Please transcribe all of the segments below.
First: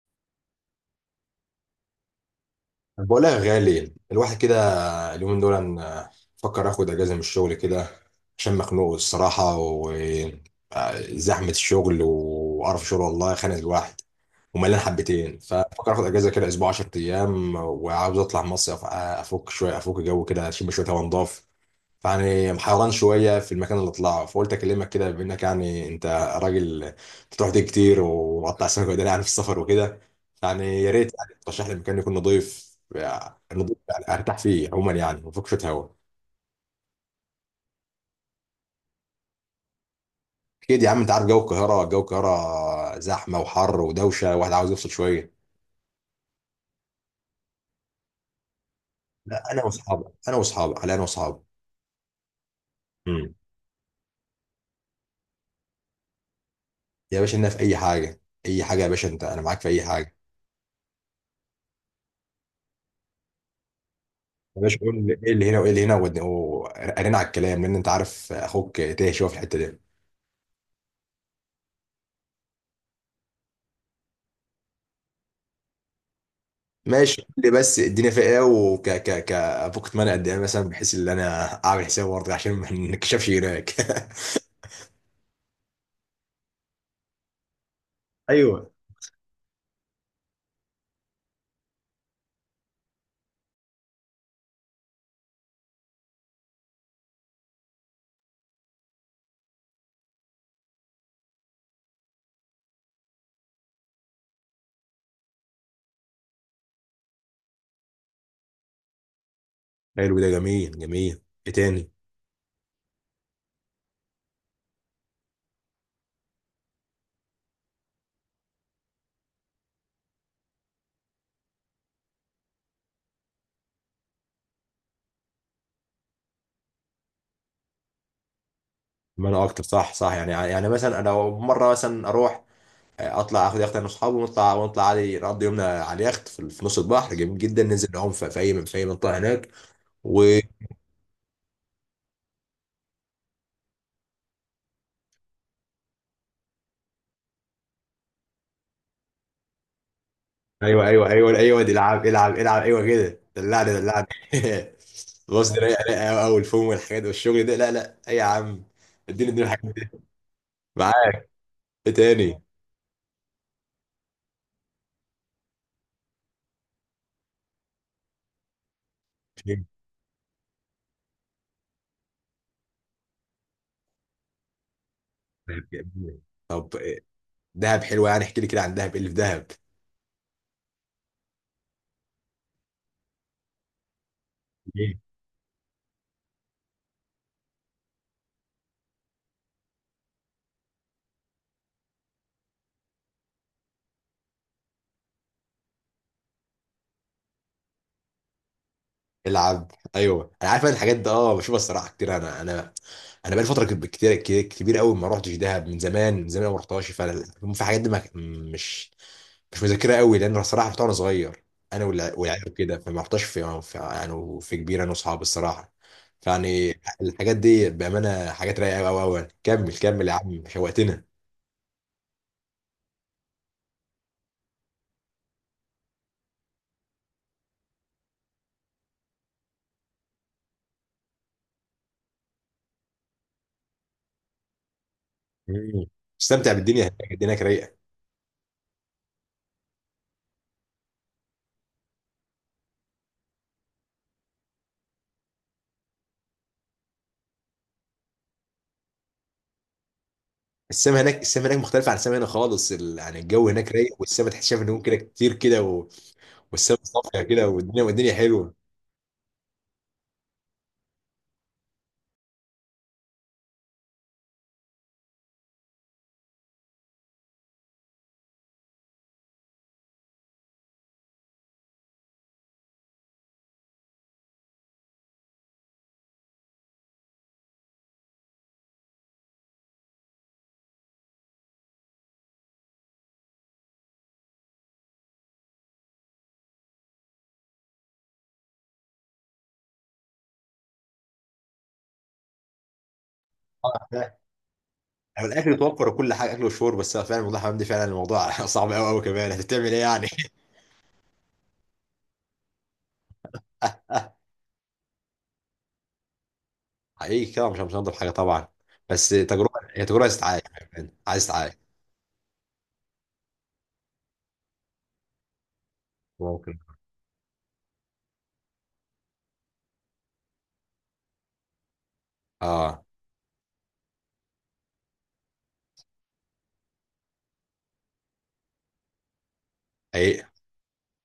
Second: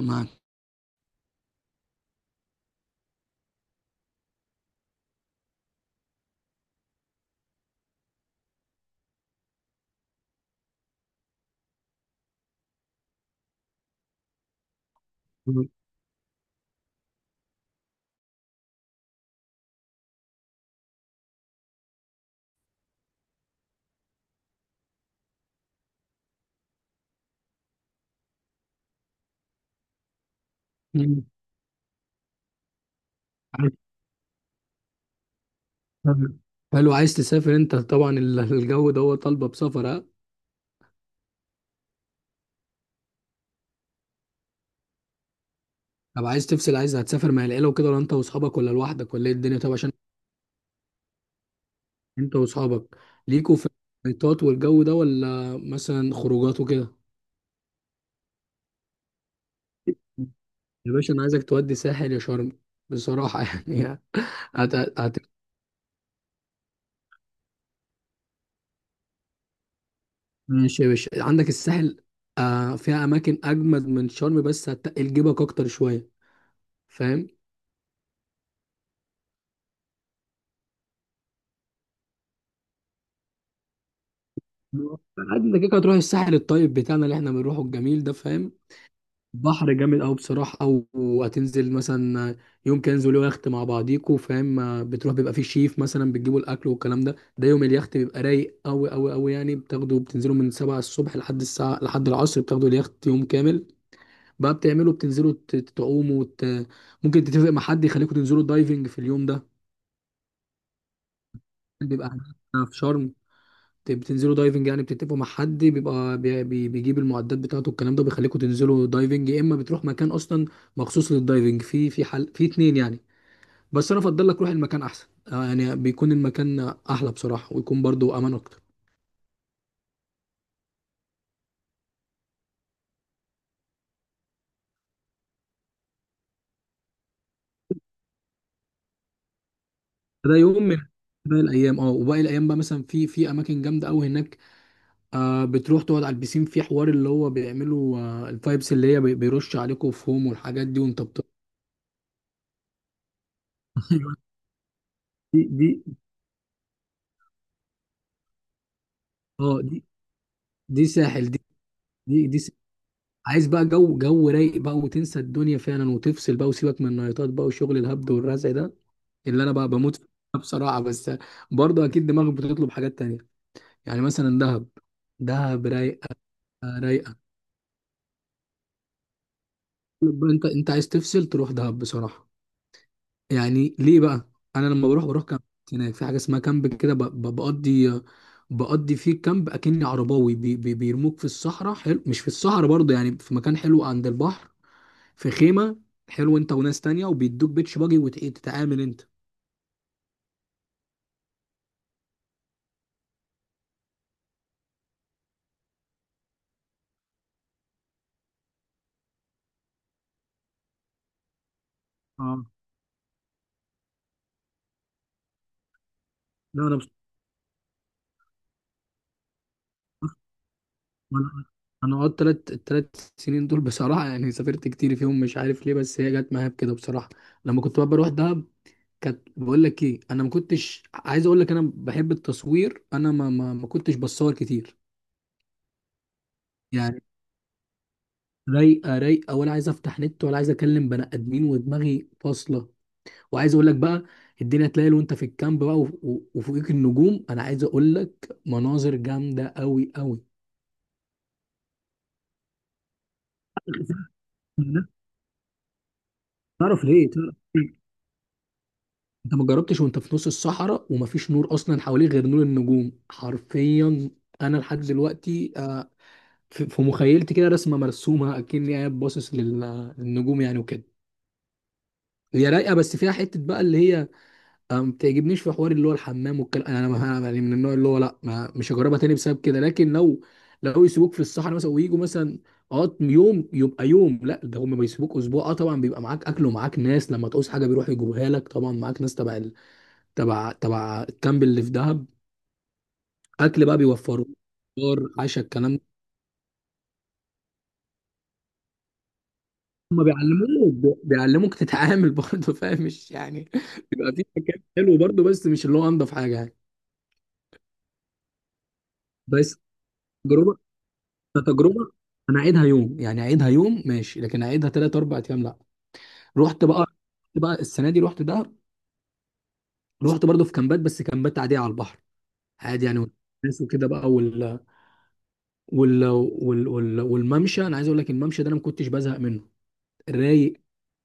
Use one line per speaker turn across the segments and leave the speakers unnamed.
مع-
بقولها يا غالي الواحد كده، اليومين دول أنا بفكر اخد اجازه من الشغل كده، عشان مخنوق الصراحه وزحمه الشغل وقرف شغل والله خانق الواحد وملان حبتين. فبفكر اخد اجازه كده اسبوع 10 ايام، وعاوز اطلع مصيف، افك شويه، افك جو كده، اشم شويه هوا نضاف. فيعني محيران شويه في المكان اللي اطلعه، فقلت اكلمك كده بما انك يعني انت راجل بتروح دي كتير وقطع سمك وداني يعني في السفر وكده. يعني يا ريت
مم.
يعني ترشح لي مكان يكون نظيف، يعني
عارف-
نظيف يعني ارتاح فيه عموما، يعني وفك شويه هوا.
حلو، عايز تسافر انت طبعا الجو ده هو طالبه بسفر ها.
اكيد يا عم، انت عارف جو القاهره، جو القاهره زحمه وحر ودوشه، واحد عاوز يفصل شويه.
طب عايز تفصل، عايز هتسافر مع العيله وكده ولا انت واصحابك ولا لوحدك ولا ايه
لا
الدنيا؟
انا
طب عشان
واصحابي، انا واصحابي، على انا واصحابي.
انت واصحابك،
امم.
ليكوا في الخيطات والجو ده ولا مثلا خروجات وكده؟
يا باشا لنا في اي حاجه، اي حاجه يا باشا، انت انا معاك في اي حاجه.
يا باشا انا عايزك تودي ساحل يا شرم بصراحه يعني.
يا
هت...
باشا قول لي
هت...
ايه اللي هنا وايه اللي هنا، وقرينا على الكلام، لان انت عارف اخوك تايه شويه في الحته دي.
ماشي يا باشا، عندك الساحل، آه فيها اماكن اجمد من شرم بس هتقل جيبك اكتر شويه،
ماشي،
فاهم؟
قول لي بس الدنيا فيها ايه، وك ك ك ابوك اتمنى قد ايه مثلا، بحيث ان انا اعمل حساب برضه عشان ما نكشفش هناك.
عادي انت كده كده هتروح الساحل الطيب بتاعنا اللي احنا بنروحه الجميل ده، فاهم؟
ايوه.
بحر جامد قوي بصراحه. او هتنزل مثلا يوم كده، انزلوا يخت مع بعضيكوا، فاهم؟ بتروح بيبقى فيه شيف مثلا بتجيبوا الاكل والكلام ده. ده يوم اليخت بيبقى رايق قوي قوي قوي، يعني بتاخدوا بتنزلوا من 7 الصبح لحد الساعه لحد العصر، بتاخدوا اليخت يوم كامل. بقى بتعملوا بتنزلوا تعوموا ممكن تتفق مع حد يخليكوا تنزلوا دايفنج في اليوم ده.
حلو، ده جميل جميل، ايه تاني؟
بيبقى هناك في شرم بتنزلوا دايفنج، يعني بتتفقوا مع حد بيبقى بيجيب المعدات بتاعته الكلام ده، بيخليكم تنزلوا دايفنج، يا اما بتروح مكان اصلا مخصوص للدايفنج، في في حل في اتنين يعني. بس انا افضل لك روح المكان احسن، آه، يعني بيكون المكان احلى بصراحه ويكون برضو امان اكتر.
ما انا اكتر، صح صح، يعني مثلا انا مره مثلا اروح اطلع اخد يخت انا واصحابي، ونطلع ونطلع عادي، نقضي يومنا على اليخت في نص البحر جميل جدا، ننزل نعوم في اي منطقه هناك و...
ده يوم من باقي الايام، اه وباقي الايام بقى مثلا في في اماكن جامده قوي هناك. آه بتروح تقعد على البيسين في حوار اللي هو بيعملوا آه الفايبس اللي هي بيرش عليكم فوم والحاجات دي
ايوه
وانت
ايوه ايوه ايوه، دي العب العب العب، ايوه كده دلعني دلعني.
دي
الوصل دي
دي،
رايقه رايقه قوي قوي، الفوم والحاجات والشغل ده، لا لا اي يا عم، اديني اديني
اه
الحاجات
دي،
دي.
دي
معاك،
ساحل دي.
ايه
دي دي
تاني؟
عايز بقى جو جو رايق بقى وتنسى الدنيا فعلا وتفصل بقى وسيبك من النايتات بقى وشغل الهبد والرزع ده اللي انا بقى بموت فيه بصراحه. بس برضه اكيد دماغك بتطلب حاجات تانية، يعني مثلا دهب. دهب رايقه،
طب إيه؟
رايقه.
دهب حلوه، يعني احكي لي كده عن دهب، ايه اللي في دهب؟
طيب بقى انت انت عايز تفصل تروح دهب بصراحه؟ يعني ليه بقى؟ انا لما
إيه؟
بروح بروح كامب. هناك في حاجه اسمها كامب كده بقضي، بقضي فيه كامب اكني عرباوي بي بي بيرموك في الصحراء، حلو. مش في الصحراء برضه، يعني في مكان حلو عند البحر، في خيمه، حلو، انت وناس تانية وبيدوك بيتش باجي وتتعامل انت.
العب، ايوه انا عارف، أنا الحاجات دي اه بشوفها الصراحه كتير. انا انا بقالي فتره كبيره قوي، ما رحتش دهب من زمان، من زمان ما رحتهاش. فانا في حاجات دي، ما مش مش مذاكرها قوي، لان الصراحه رحت وانا صغير، انا
اه،
والعيال كده، فما رحتش في كبير انا واصحابي الصراحه.
لا
فيعني
انا بص...
الحاجات دي بامانه حاجات رايقه قوي قوي قوي. كمل كمل يا عم، شوقتنا.
انا انا قعدت تلات التلات سنين دول بصراحه، يعني سافرت كتير فيهم مش عارف ليه بس هي جت معايا بكده بصراحه. لما كنت بقى بروح دهب كانت، بقول لك ايه، انا ما كنتش عايز اقول لك انا بحب التصوير، انا ما كنتش بصور كتير
مم. استمتع بالدنيا
يعني.
هناك، الدنيا هناك رايقه.
رايقه رايقه، ولا عايز افتح نت ولا عايز اكلم بني ادمين ودماغي فاصله. وعايز اقول لك بقى الدنيا تلاقي وانت في الكامب بقى وفوقيك النجوم، انا عايز اقول لك مناظر جامده قوي قوي.
السما هناك، السما هناك مختلفه عن السما هنا خالص، ال... يعني الجو هناك رايق، والسما تحس شايف نجوم
ده
كده كتير كده، و... والسما
تعرف ليه،
صافيه
تعرف
كده،
ليه؟
والدنيا والدنيا حلوه.
انت ما جربتش وانت في نص الصحراء ومفيش نور اصلا حواليك غير نور النجوم حرفيا. انا لحد دلوقتي آه، في في مخيلتي كده رسمه مرسومه اكني قاعد باصص للنجوم يعني وكده. هي رايقه بس فيها حته بقى اللي هي أنا ما بتعجبنيش في حوار اللي هو الحمام والكلام، انا ما أنا يعني من النوع اللي هو لا ما مش هجربها تاني بسبب كده. لكن لو لو يسيبوك في الصحراء مثلا ويجوا مثلا اه يوم يبقى يوم، لا ده هم بيسيبوك اسبوع، اه طبعا بيبقى معاك اكل ومعاك ناس، لما تعوز حاجه بيروحوا يجيبوها لك، طبعا معاك ناس تبع تبع تبع الكامب اللي في دهب. اكل بقى
آه، فعلا.
بيوفروا فطار
يعني
عشا
الاكل
الكلام ده.
توفر وكل حاجه، اكل وشرب بس فعلا، والله يا حمدي فعلا الموضوع صعب قوي قوي، كمان هتعمل ايه
هم
يعني؟
بيعلموك بيعلموك تتعامل برضه، فاهم مش يعني. بيبقى في مكان حلو برضه بس مش اللي هو انضف حاجه يعني.
حقيقي كده مش هنضيف حاجه طبعا، بس تجربه،
بس
هي تجربه عايز تتعايش،
تجربه،
عايز تتعايش.
كتجربه انا اعيدها يوم يعني، اعيدها يوم ماشي، لكن اعيدها ثلاث اربع ايام لا.
ممكن.
رحت بقى، رحت بقى السنه دي رحت دهب، رحت برضه في كامبات بس كامبات عاديه على البحر.
اه
عادي يعني والناس وكده بقى والممشى، انا عايز اقول لك الممشى ده انا ما كنتش بزهق منه.
حقيقي
رايق،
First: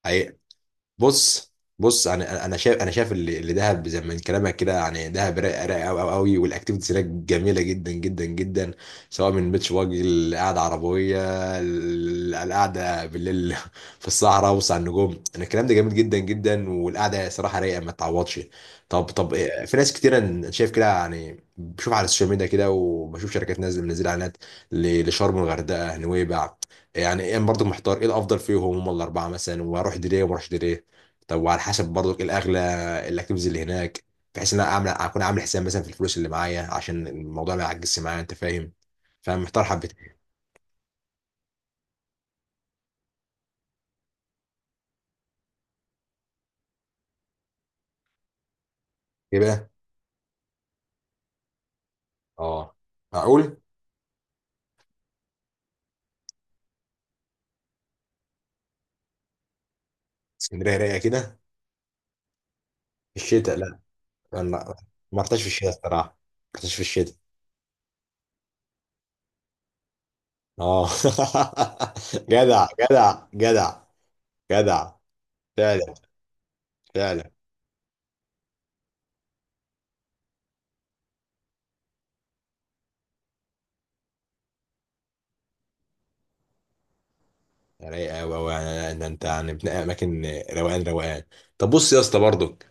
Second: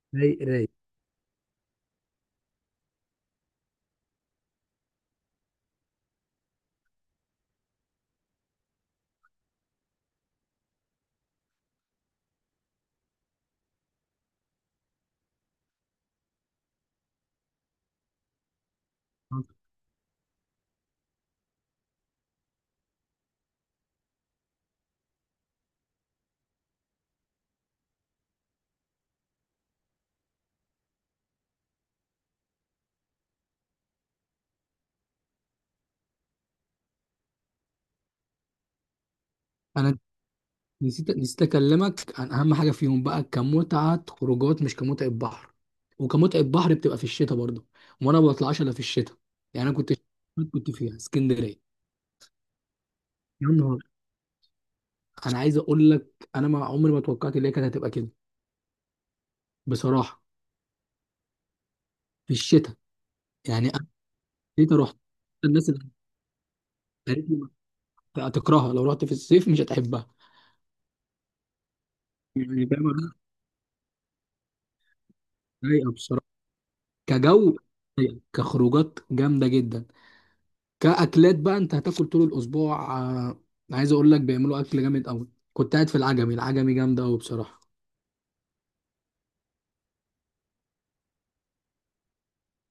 حقيقي.
رايق رايق.
بص بص، انا شايف اللي دهب زي ما من كلامك كده، يعني دهب رايق رايق قوي قوي قوي، والاكتيفيتيز هناك جميله جدا جدا جدا، سواء من بيتش باجي، القعده عربيه، ال- القعده بالليل في الصحراء وسط على النجوم، انا الكلام ده جميل جدا جدا، والقعده صراحه رايقه ما تعوضش. طب إيه، في ناس كتير أنا شايف كده، يعني بشوف على السوشيال ميديا كده، وبشوف شركات نازله منزله اعلانات لشرم الغردقه نويبع، يعني ايه برضه، محتار ايه الافضل فيهم، هم الاربعه مثلا، واروح دي ليه وما اروحش دي ليه؟ طب وعلى حسب برضك ايه الاغلى الاكتيفيتيز اللي هناك، بحيث ان انا اعمل اكون عامل حساب مثلا في الفلوس اللي معايا عشان الموضوع ما يعجزش معايا، انت فاهم؟ فمحتار
انا
حبتين.
نسيت، نسيت اكلمك عن اهم حاجه فيهم بقى كمتعه خروجات مش كمتعه بحر، وكمتعه بحر بتبقى في الشتاء برضه، وانا ما بطلعش الا في الشتاء.
ايه
يعني
بقى؟
انا كنت، كنت فيها اسكندريه.
اه
يا
معقول،
نهار، انا عايز اقول لك انا ما عمري ما توقعت ان هي كانت هتبقى كده بصراحه.
اسكندريه رايقه كده؟
في الشتاء،
في الشتاء،
يعني
لا
انا
انا
جيت
ما
رحت،
ما رحتش في
الناس
الشتاء،
اللي
الصراحه ما رحتش في الشتاء.
قالت لي هتكرهها لو رحت في الصيف مش هتحبها،
اه.
يعني
جدع
فاهم أنا؟
جدع جدع جدع.
رايقه
فعلا.
بصراحه،
فعلا.
كجو رايقة. كخروجات جامده جدا. كاكلات بقى انت هتاكل طول الاسبوع، آه، عايز اقول لك بيعملوا اكل جامد قوي. كنت قاعد في العجمي، العجمي جامده قوي بصراحه.
رايقه قوي قوي، يعني ان انت يعني بتنقي اماكن. روقان روقان. طب بص يا اسطى برضك،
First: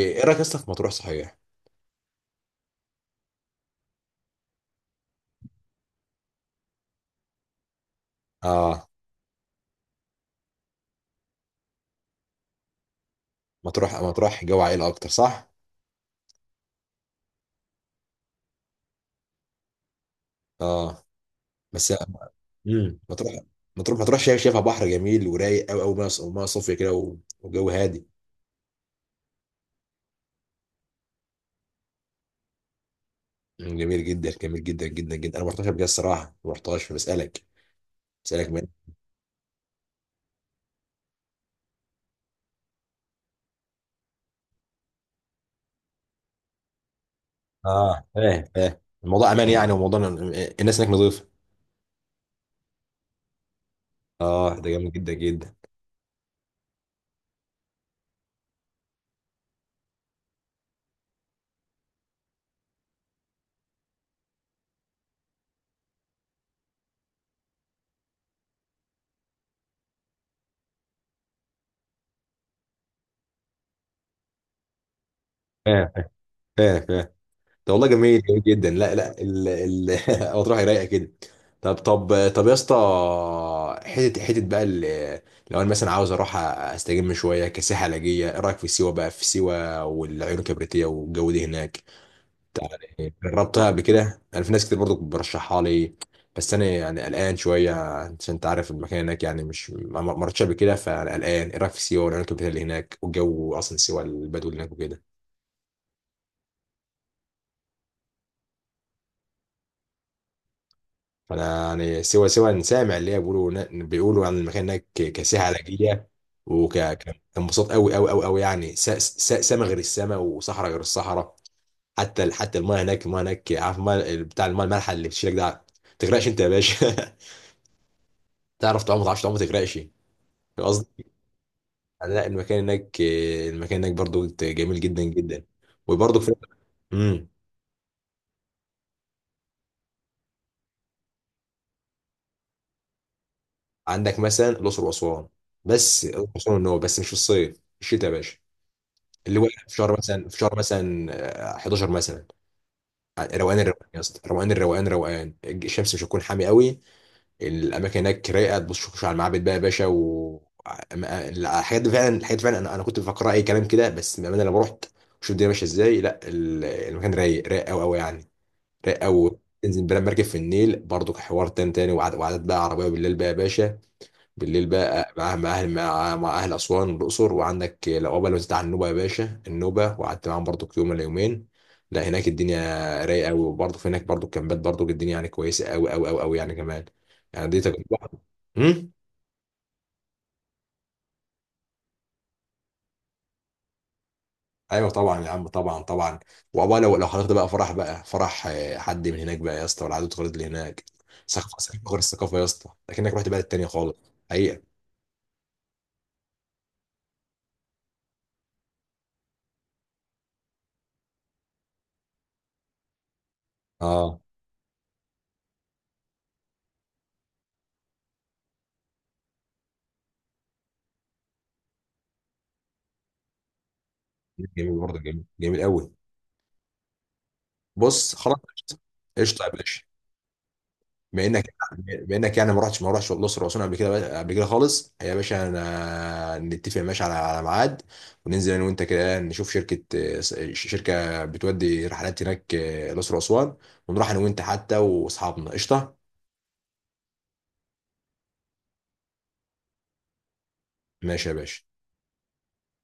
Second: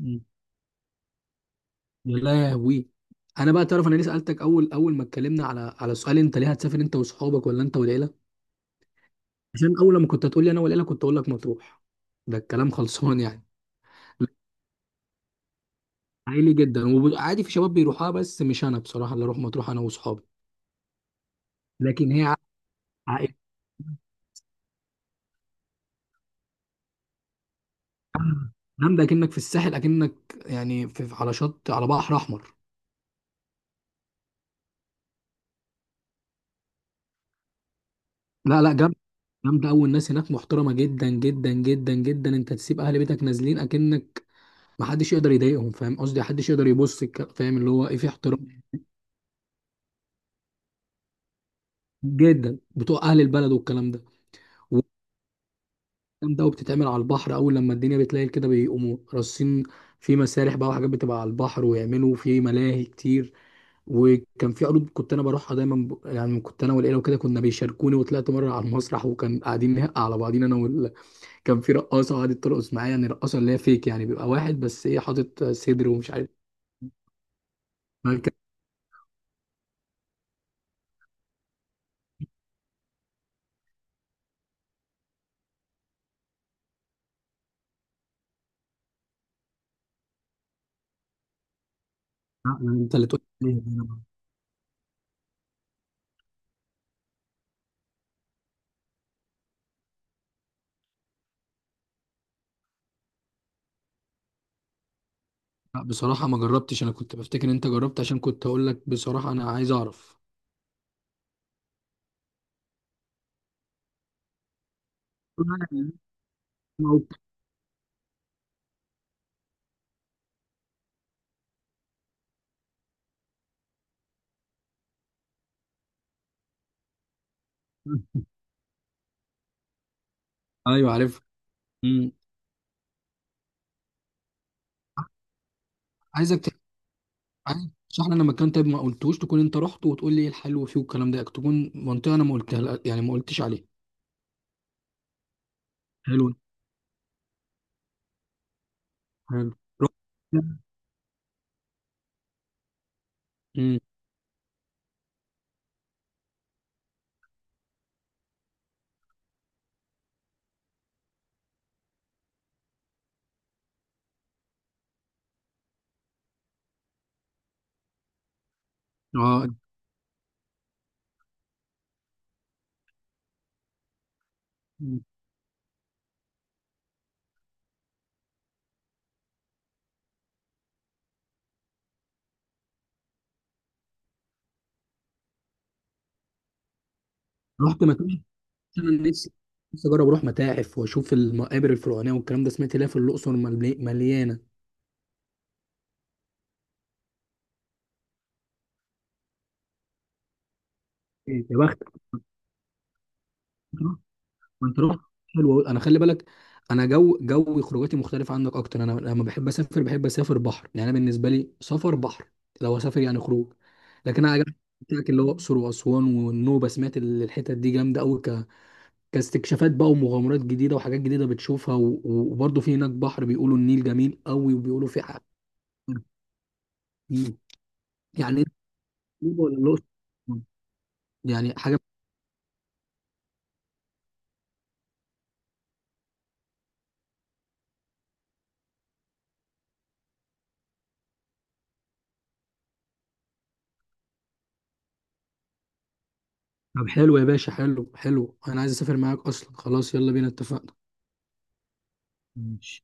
مم.
رايك يا اسطى في مطروح صحيح؟
يا لهوي. انا بقى تعرف انا ليه سالتك اول اول ما اتكلمنا على على سؤال انت ليه هتسافر انت واصحابك ولا انت والعيله؟
اه
عشان اول لما كنت هتقول لي انا والعيله كنت اقول لك مطروح، ده الكلام خلصان يعني.
مطروح
لا،
مطروح جو عائلة أكتر صح؟
عائلي جدا، وعادي في شباب بيروحوها بس مش انا بصراحه اللي اروح مطروح انا واصحابي.
اه بس.
لكن هي
مطروح.
عائلي.
مطروح مطروح، شايفها بحر جميل ورايق قوي قوي، وميه صافية كده، وجو هادي.
جامده اكنك في الساحل، اكنك يعني في على شط على بحر احمر.
مم، جميل جدا جميل جدا جدا جدا. أنا ما رحتهاش قبل كده الصراحة، ما رحتهاش فبسألك
لا
من...
لا جامده، جامده قوي، الناس هناك محترمه جدا جدا جدا جدا، انت تسيب اهل بيتك نازلين اكنك، ما حدش يقدر يضايقهم فاهم قصدي، حدش يقدر يبص فاهم اللي هو ايه
اه،
في
فاهم
احترام
فاهم. الموضوع أمان يعني، وموضوع الناس هناك نظيفة.
جدا بتوع اهل البلد والكلام ده.
اه، ده جميل جدا جدا.
جامدة أوي بتتعمل على البحر، أول لما الدنيا بتليل كده بيقوموا راصين في مسارح بقى وحاجات بتبقى على البحر ويعملوا في ملاهي كتير. وكان في عروض كنت أنا بروحها دايما يعني كنت أنا والعيلة وكده كنا بيشاركوني، وطلعت مرة على المسرح وكان قاعدين نهق على بعضين أنا كان في رقاصة قعدت ترقص معايا، يعني رقاصة اللي هي فيك يعني بيبقى واحد بس إيه حاطط صدر
فاهم
ومش عارف.
فاهم فاهم. ده والله جميل
كان-
جميل جدا، لا لا، ال ال مطروح رايقه كده. طب يا اسطى، حته حته بقى، لو انا مثلا عاوز اروح استجم شويه كسياحه علاجيه، ايه رايك في سيوه بقى؟ في سيوه والعيون الكبريتيه والجو ده هناك،
أنت اللي تقول لي عليها
جربتها
دي،
قبل
أنا بقى،
كده انا؟ في ناس كتير برضو برشحها لي، بس انا يعني قلقان شويه، عشان انت عارف المكان هناك يعني مش، ما رحتش قبل كده، فانا قلقان. ايه رايك في سيوه والعيون الكبريتيه اللي هناك؟ والجو اصلا سيوه، البدو اللي هناك وكده،
لا بصراحة ما جربتش، أنا كنت بفتكر إن أنت جربت عشان كنت أقول لك بصراحة أنا عايز أعرف.
انا يعني سوى سوى إن سامع اللي هي بيقولوا بيقولوا عن المكان هناك كساحه علاجيه، وكانبساط قوي قوي قوي قوي، يعني سما غير السما، وصحراء غير الصحراء. حتى حتى المايه هناك، المايه هناك عارف المايه بتاع المايه المالحه اللي بتشيلك ده، ما تغرقش انت يا باشا. تعرف تعوم، ما تعرفش تعوم ما تغرقش، فاهم
أيوه
قصدي؟
عارف.
يعني لا المكان هناك، المكان هناك برضو جميل جدا جدا، وبرضو في...
عايزك ت-
امم
عايز تشرح لنا مكان طيب، ما قلتوش تكون انت رحت وتقول لي ايه الحلو فيه والكلام ده، تكون منطقه انا ما قلتها يعني ما قلتش عليها.
عندك مثلا الاقصر واسوان، بس
حلو،
الاقصر واسوان ان هو بس مش في الصيف، في الشتاء يا باشا. اللي هو
حلو،
في
رحت.
شهر مثلا، في شهر مثلا، آه، 11 مثلا. آه، روقان
امم،
الروقان يا اسطى، روقان الروقان، روقان، الشمس مش هتكون حامي قوي، الاماكن هناك رايقه، تبص شوف على المعابد بقى يا باشا و... الحاجات دي فعلا، الحاجات دي فعلا، انا انا كنت بفكر اي كلام كده، بس بامانه لما رحت شوف الدنيا ماشيه ازاي، لا المكان رايق رايق قوي قوي يعني، رايق قوي.
اه.
تنزل بلا مركب في النيل برضو، حوار تاني تاني، وعدد بقى عربيه بالليل بقى يا باشا، بالليل
مم.
بقى مع مع اهل اسوان والاقصر. وعندك العقبه لو بتاع النوبه يا باشا، النوبه وقعدت معاهم برضو يوم ولا يومين. لا هناك الدنيا رايقه قوي، وبرضو في هناك برضو الكامبات، برضو الدنيا يعني كويسه قوي قوي قوي قوي يعني كمان، يعني دي
آه. رحت
تجربه.
مكان.
امم.
انا نفسي، نفسي اجرب اروح متاحف واشوف المقابر الفرعونيه والكلام ده، سمعت ليها في الاقصر مليانه.
ايوه طبعا يا عم، طبعا طبعا. وعقبال لو حضرت بقى فرح، بقى فرح آه، حد من هناك بقى يا اسطى، والعادات والتقاليد اللي هناك
إيه،
ثقافه،
يا بخت
ثقافة غير الثقافه يا اسطى، لكنك رحت بلد تانيه خالص. حقيقه.
انت رحت. حلو أوي. انا خلي بالك، انا جو جو خروجاتي مختلفه عنك، اكتر انا لما بحب اسافر بحب اسافر بحر، يعني انا بالنسبه لي سفر بحر لو اسافر يعني خروج.
اه
لكن انا عجبني بتاعك اللي هو الاقصر واسوان والنوبه، سمعت الحتت دي جامده قوي كاستكشافات بقى ومغامرات جديده وحاجات جديده بتشوفها وبرضه في هناك بحر بيقولوا النيل جميل قوي
جميل
وبيقولوا
برضه،
في حاجات
جميل جميل قوي.
كتير.
بص خلاص
يعني إنت
قشطه. قشطة
النوبة
يا
ولا
باشا،
الاقصر؟
بما انك
يعني حاجه.
بما انك يعني ما رحتش، ما رحتش الاقصر واسوان قبل كده، قبل كده خالص يا باشا، انا نتفق ماشي على ميعاد، وننزل انا وانت كده نشوف شركه بتودي رحلات هناك آه، الاقصر واسوان، ونروح انا وانت حتى واصحابنا. قشطه.
طب حلو يا باشا، حلو حلو، انا عايز اسافر معاك اصلا، خلاص يلا بينا اتفقنا.
ماشي يا باشا.
ماشي.